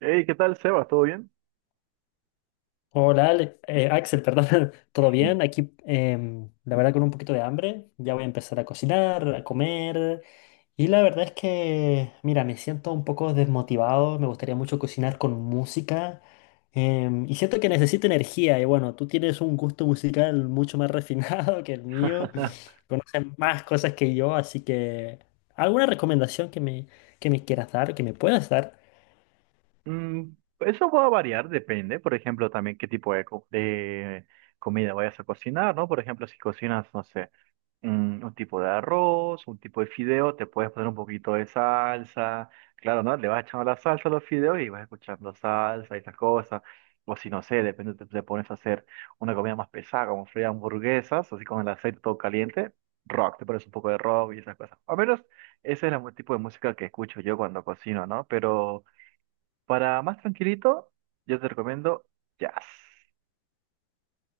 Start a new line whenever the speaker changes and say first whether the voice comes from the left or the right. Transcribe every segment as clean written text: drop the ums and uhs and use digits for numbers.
right: Hey, ¿qué tal, Sebas? ¿Todo bien?
left: Hola, Axel, perdón, ¿todo
right: Mm.
left: bien? Aquí, la verdad, con un poquito de hambre. Ya voy a empezar a cocinar, a comer. Y la verdad es que, mira, me siento un poco desmotivado. Me gustaría mucho cocinar con música. Y siento que necesito energía. Y bueno, tú tienes un gusto musical mucho más refinado que el mío. Conoces más cosas que yo, así que, ¿alguna recomendación que me quieras dar, que me puedas dar?
right: Mm, eso va a variar, depende, por ejemplo, también qué tipo de comida vayas a cocinar, ¿no? Por ejemplo, si cocinas, no sé, un tipo de arroz, un tipo de fideo, te puedes poner un poquito de salsa, claro, ¿no? Le vas echando la salsa a los fideos y vas escuchando salsa y esas cosas. O si no sé, depende, te pones a hacer una comida más pesada, como freír hamburguesas, así con el aceite todo caliente, rock, te pones un poco de rock y esas cosas. Al menos ese es el tipo de música que escucho yo cuando cocino, ¿no? Pero para más tranquilito, yo te recomiendo jazz.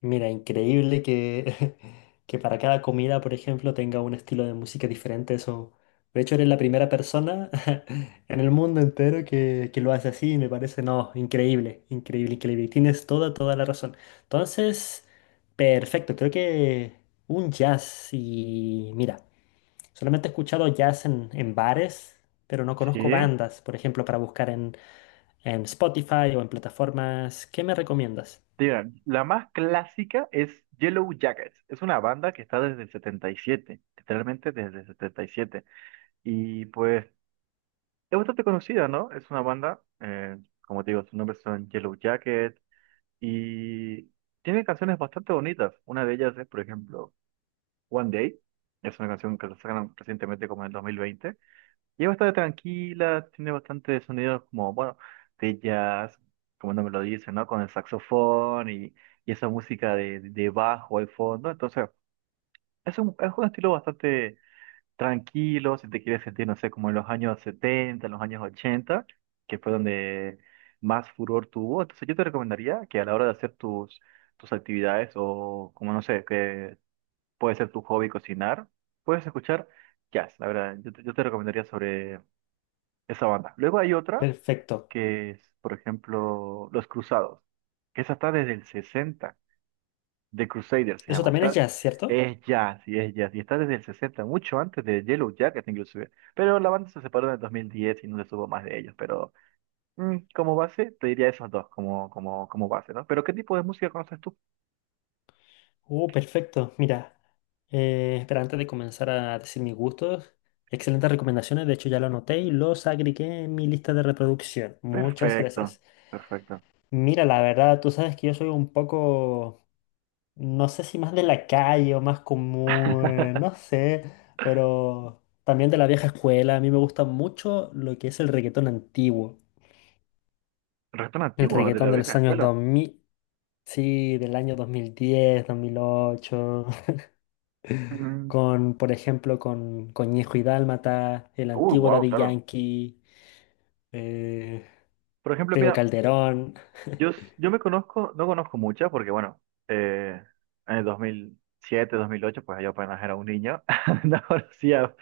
left: Mira, increíble que, que para cada comida, por ejemplo, tenga un estilo de música diferente. Eso, de hecho, eres la primera persona en el mundo entero que lo hace así. Me parece, no, increíble, increíble, increíble. Y tienes toda, toda la razón. Entonces, perfecto. Creo que un jazz y mira, solamente he escuchado jazz en bares, pero no
right: Sí.
left: conozco bandas, por ejemplo, para buscar en Spotify o en plataformas. ¿Qué me recomiendas?
right: Digan, la más clásica es Yellow Jackets. Es una banda que está desde el setenta y siete, literalmente desde el 77. Y siete. Y pues es bastante conocida, ¿no? Es una banda, como te digo, sus nombres son Yellow Jacket y tiene canciones bastante bonitas. Una de ellas es, por ejemplo, One Day. Es una canción que la sacaron recientemente como en el 2020 y es bastante tranquila, tiene bastante sonidos como, bueno, de jazz, como no me lo dicen, ¿no? Con el saxofón y esa música de bajo al fondo. Entonces, es un estilo bastante tranquilo, si te quieres sentir, no sé, como en los años setenta, en los años ochenta, que fue donde más furor tuvo. Entonces, yo te recomendaría que a la hora de hacer tus actividades o, como no sé, que puede ser tu hobby cocinar, puedes escuchar jazz. La verdad, yo te recomendaría sobre esa banda. Luego hay otra
left: Perfecto.
right: que es, por ejemplo, Los Cruzados, que esa está desde el 60, The Crusaders se
left: Eso
right: llama,
left: también es
right: está,
left: jazz, ¿cierto?
right: es jazz, y está desde el 60, mucho antes de Yellow Jacket inclusive, pero la banda se separó en el 2010 y no se supo más de ellos, pero mm, como base te diría esos dos como, como base, ¿no? Pero ¿qué tipo de música conoces tú?
left: Perfecto. Mira, espera, antes de comenzar a decir mis gustos, excelentes recomendaciones. De hecho, ya lo anoté y los agregué en mi lista de reproducción. Muchas
right: Perfecto,
left: gracias.
right: perfecto.
left: Mira, la verdad, tú sabes que yo soy un poco, no sé si más de la calle o más común, no sé, pero también de la vieja escuela. A mí me gusta mucho lo que es el reggaetón antiguo,
right: Reggaetón
left: el
right: antiguo de la
left: reggaetón de
right: vieja
left: los años
right: escuela.
left: 2000. Sí, del año dos mil diez, 2008,
right: Mm.
left: con, por ejemplo, con Conejo y Dálmata, el
right: Uy,
left: antiguo
right: wow,
left: Daddy
right: claro.
left: Yankee, eh,
right: Por ejemplo,
left: Tego
right: mira,
left: Calderón,
right: Yo me conozco, no conozco muchas porque, bueno, eh, en el dos mil siete, dos mil ocho, pues yo apenas era un niño, no conocía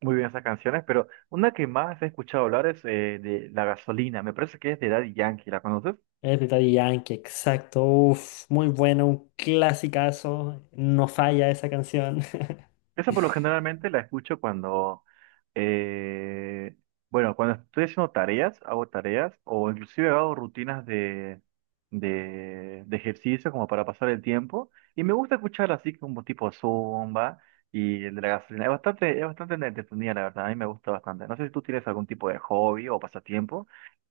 right: muy bien esas canciones, pero una que más he escuchado hablar es de La Gasolina, me parece que es de Daddy Yankee, ¿la conoces?
left: es de Daddy Yankee, exacto, uf, muy bueno, un clasicazo, no falla esa canción.
right: Esa por lo generalmente la escucho cuando, eh, bueno, cuando estoy haciendo tareas, hago tareas o inclusive hago rutinas de ejercicio como para pasar el tiempo. Y me gusta escuchar así como tipo Zumba y el de la gasolina. Es bastante entretenida, la verdad. A mí me gusta bastante. No sé si tú tienes algún tipo de hobby o pasatiempo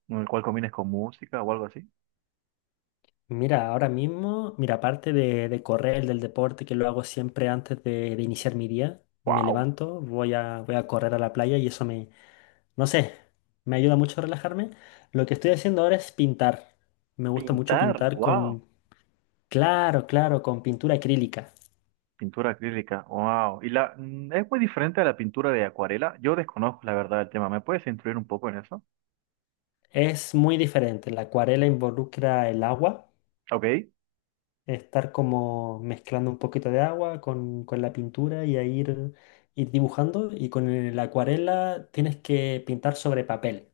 right: en el cual combines con música o algo así.
left: Mira, ahora mismo, mira, aparte de correr, del deporte, que lo hago siempre antes de iniciar mi día, me
right: ¡Wow!
left: levanto, voy a correr a la playa y eso. No sé, me ayuda mucho a relajarme. Lo que estoy haciendo ahora es pintar. Me gusta mucho
right: Pintar,
left: pintar
right: wow.
left: con, claro, claro, con pintura acrílica.
right: Pintura acrílica, wow. Y la, mm, es muy diferente a la pintura de acuarela. Yo desconozco la verdad del tema. ¿Me puedes instruir un poco en eso?
left: Es muy diferente. La acuarela involucra el agua,
right: Ok.
left: estar como mezclando un poquito de agua con la pintura y a ir dibujando. Y con la acuarela tienes que pintar sobre papel.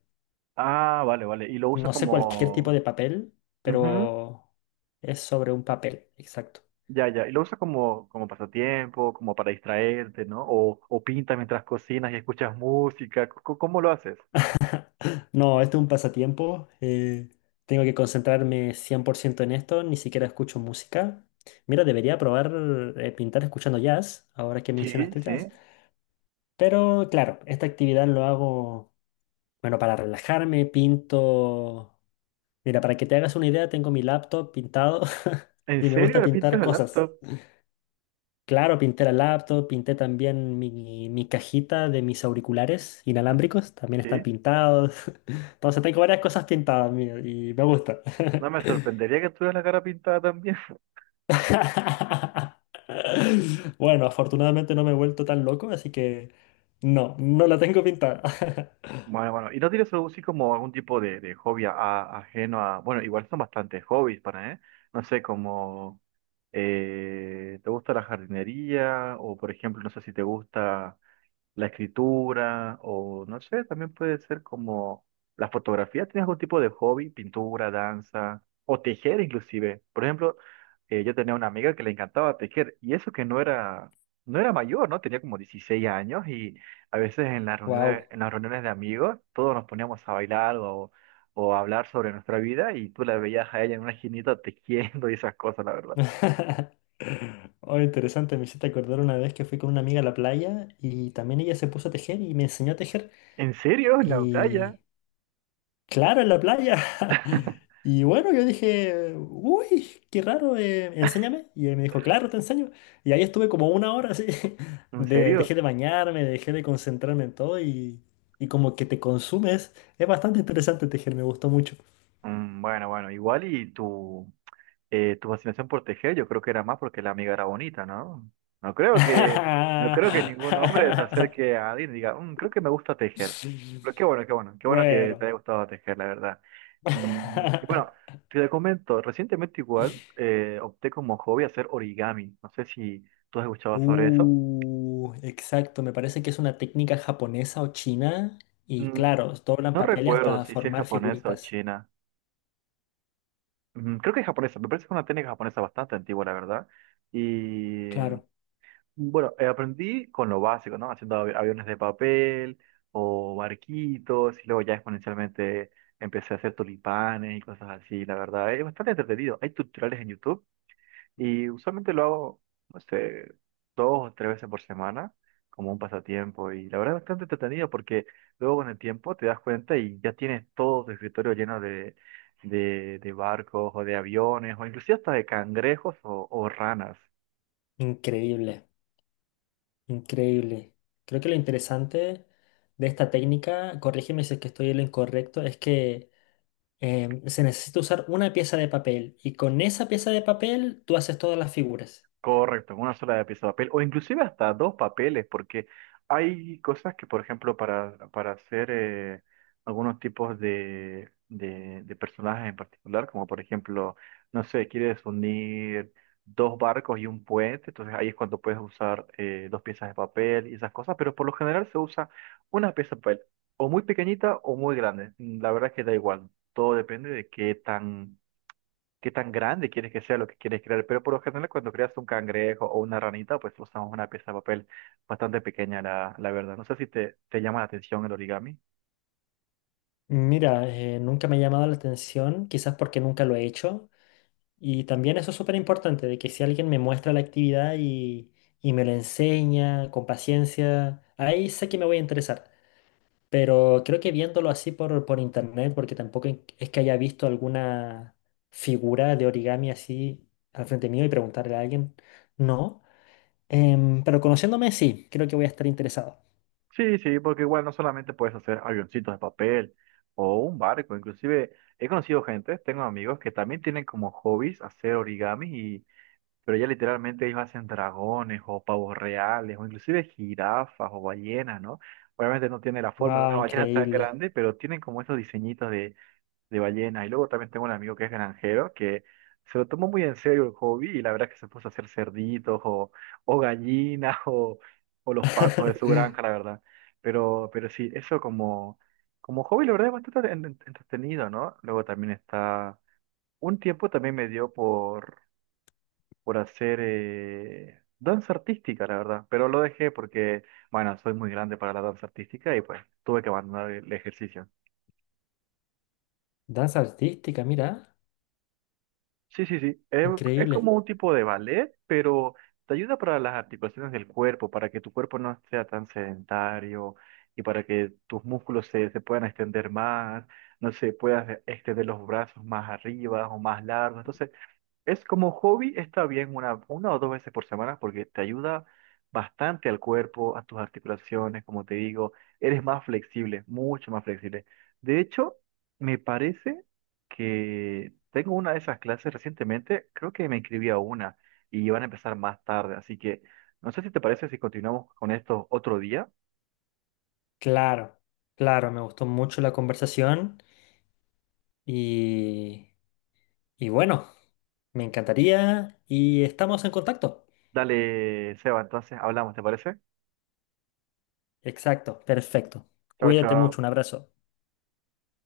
right: Ah, vale, vale. Y lo usa
left: No sé cualquier tipo de
right: como.
left: papel,
right: Ujú.
left: pero es sobre un papel, exacto.
right: Ya, ya. Y lo usa como, como pasatiempo, como para distraerte, ¿no? O pintas mientras cocinas y escuchas música. ¿Cómo lo haces?
left: No, esto es un pasatiempo. Tengo que concentrarme 100% en esto. Ni siquiera escucho música. Mira, debería probar pintar escuchando jazz, ahora que
right: Sí,
left: mencionaste el jazz.
right: sí.
left: Pero claro, esta actividad lo hago, bueno, para relajarme, pinto. Mira, para que te hagas una idea, tengo mi laptop pintado
right: ¿En
left: y me
right: serio
left: gusta
right: le
left: pintar
right: pintas el
left: cosas.
right: laptop?
left: Claro, pinté la laptop, pinté también mi cajita de mis auriculares
right: Mm.
left: inalámbricos, también están
right: Sí.
left: pintados. Entonces tengo varias cosas pintadas, mío, y me gusta.
right: No me sorprendería que tuvieras la cara pintada también.
left: Bueno, afortunadamente no me he vuelto tan loco, así que no, no la tengo pintada.
right: Bueno, bueno, ¿y no tienes algo así como algún tipo de hobby ajeno a... Bueno, igual son bastantes hobbies para, ¿eh? No sé, como... ¿te gusta la jardinería? O, por ejemplo, no sé si te gusta la escritura o no sé, también puede ser como la fotografía. ¿Tienes algún tipo de hobby? Pintura, danza o tejer inclusive. Por ejemplo, yo tenía una amiga que le encantaba tejer y eso que no era mayor, ¿no? Tenía como 16 años y a veces
left: Wow.
right: en las reuniones de amigos todos nos poníamos a bailar o a hablar sobre nuestra vida y tú la veías a ella en una esquinita tejiendo y esas cosas, la verdad.
left: Oh, interesante, me hiciste acordar una vez que fui con una amiga a la playa y también ella se puso a tejer y me enseñó a tejer.
right: ¿En serio? ¿En la playa?
left: Y claro, en la playa. Y bueno, yo dije, uy, qué raro, enséñame. Y él me dijo, claro, te enseño. Y ahí estuve como una hora así.
right: ¿En
left: Dejé
right: serio?
left: de bañarme, dejé de concentrarme en todo y como que te consumes. Es bastante interesante tejer, me gustó mucho.
right: Mm, bueno, bueno, igual y tú, tu fascinación por tejer, yo creo que era más porque la amiga era bonita, ¿no? No creo que, no creo que ningún hombre se acerque a alguien y diga, "Mm, creo que me gusta tejer." Pero qué bueno, qué bueno, qué bueno que te
left: Bueno.
right: haya gustado tejer, la verdad. Mm, y bueno, te comento, recientemente igual opté como hobby hacer origami. No sé si tú has escuchado sobre eso.
left: Exacto, me parece que es una técnica japonesa o china. Y
right: Mm,
left: claro, doblan
right: no
left: papeles
right: recuerdo
left: hasta
right: si es
left: formar
right: japonesa o
left: figuritas.
right: china. Mm, creo que es japonesa, me parece que es una técnica japonesa bastante antigua, la verdad. Y
left: Claro,
right: bueno, aprendí con lo básico, ¿no? Haciendo aviones de papel o barquitos y luego ya exponencialmente empecé a hacer tulipanes y cosas así, la verdad. Es bastante entretenido. Hay tutoriales en YouTube y usualmente lo hago, no sé, 2 o 3 veces por semana como un pasatiempo y la verdad es bastante entretenido porque luego con el tiempo te das cuenta y ya tienes todo tu escritorio lleno de, de barcos o de aviones o inclusive hasta de cangrejos o ranas.
left: increíble, increíble. Creo que lo interesante de esta técnica, corrígeme si es que estoy en lo incorrecto, es que se necesita usar una pieza de papel y con esa pieza de papel tú haces todas las figuras.
right: Correcto, con una sola pieza de papel, o inclusive hasta dos papeles, porque hay cosas que, por ejemplo, para hacer algunos tipos de personajes en particular, como por ejemplo, no sé, quieres unir dos barcos y un puente, entonces ahí es cuando puedes usar dos piezas de papel y esas cosas, pero por lo general se usa una pieza de papel, o muy pequeñita o muy grande, la verdad es que da igual, todo depende de qué tan grande quieres que sea lo que quieres crear, pero por lo general cuando creas un cangrejo o una ranita, pues usamos una pieza de papel bastante pequeña, la verdad. No sé si te llama la atención el origami.
left: Mira, nunca me ha llamado la atención, quizás porque nunca lo he hecho. Y también eso es súper importante, de que si alguien me muestra la actividad y me lo enseña con paciencia, ahí sé que me voy a interesar. Pero creo que viéndolo así por internet, porque tampoco es que haya visto alguna figura de origami así al frente mío y preguntarle a alguien, no. Pero conociéndome, sí, creo que voy a estar interesado.
right: Sí, sí, porque igual no solamente puedes hacer avioncitos de papel o un barco, inclusive he conocido gente, tengo amigos que también tienen como hobbies hacer origami y... Pero ya literalmente ellos hacen dragones o pavos reales o inclusive jirafas o ballenas, ¿no? Obviamente no tiene la forma de
left: ¡Wow!
right: una ballena tan
left: Increíble.
right: grande, pero tienen como esos diseñitos de ballenas. Y luego también tengo un amigo que es granjero que se lo tomó muy en serio el hobby y la verdad es que se puso a hacer cerditos o gallinas o los patos de su granja, la verdad. Pero sí, eso como, como hobby, la verdad es bastante entretenido, ¿no? Luego también está... Un tiempo también me dio por hacer danza artística, la verdad, pero lo dejé porque, bueno, soy muy grande para la danza artística y pues tuve que abandonar el ejercicio.
left: Danza artística, mira.
right: Sí, sí, sí. Es
left: Increíble.
right: como un tipo de ballet, pero te ayuda para las articulaciones del cuerpo, para que tu cuerpo no sea tan sedentario y para que tus músculos se puedan extender más, no sé, puedas extender los brazos más arriba o más largos. Entonces, es como hobby, está bien 1 o 2 veces por semana porque te ayuda bastante al cuerpo, a tus articulaciones, como te digo, eres más flexible, mucho más flexible. De hecho, me parece que tengo una de esas clases recientemente, creo que me inscribí a una y van a empezar más tarde, así que no sé si te parece si continuamos con esto otro día.
left: Claro, claro, me gustó mucho la conversación y, y bueno, me encantaría y estamos en contacto.
right: Dale, Seba, entonces hablamos, ¿te parece?
left: Exacto, perfecto.
right: Chao,
left: Cuídate
right: chao.
left: mucho, un abrazo.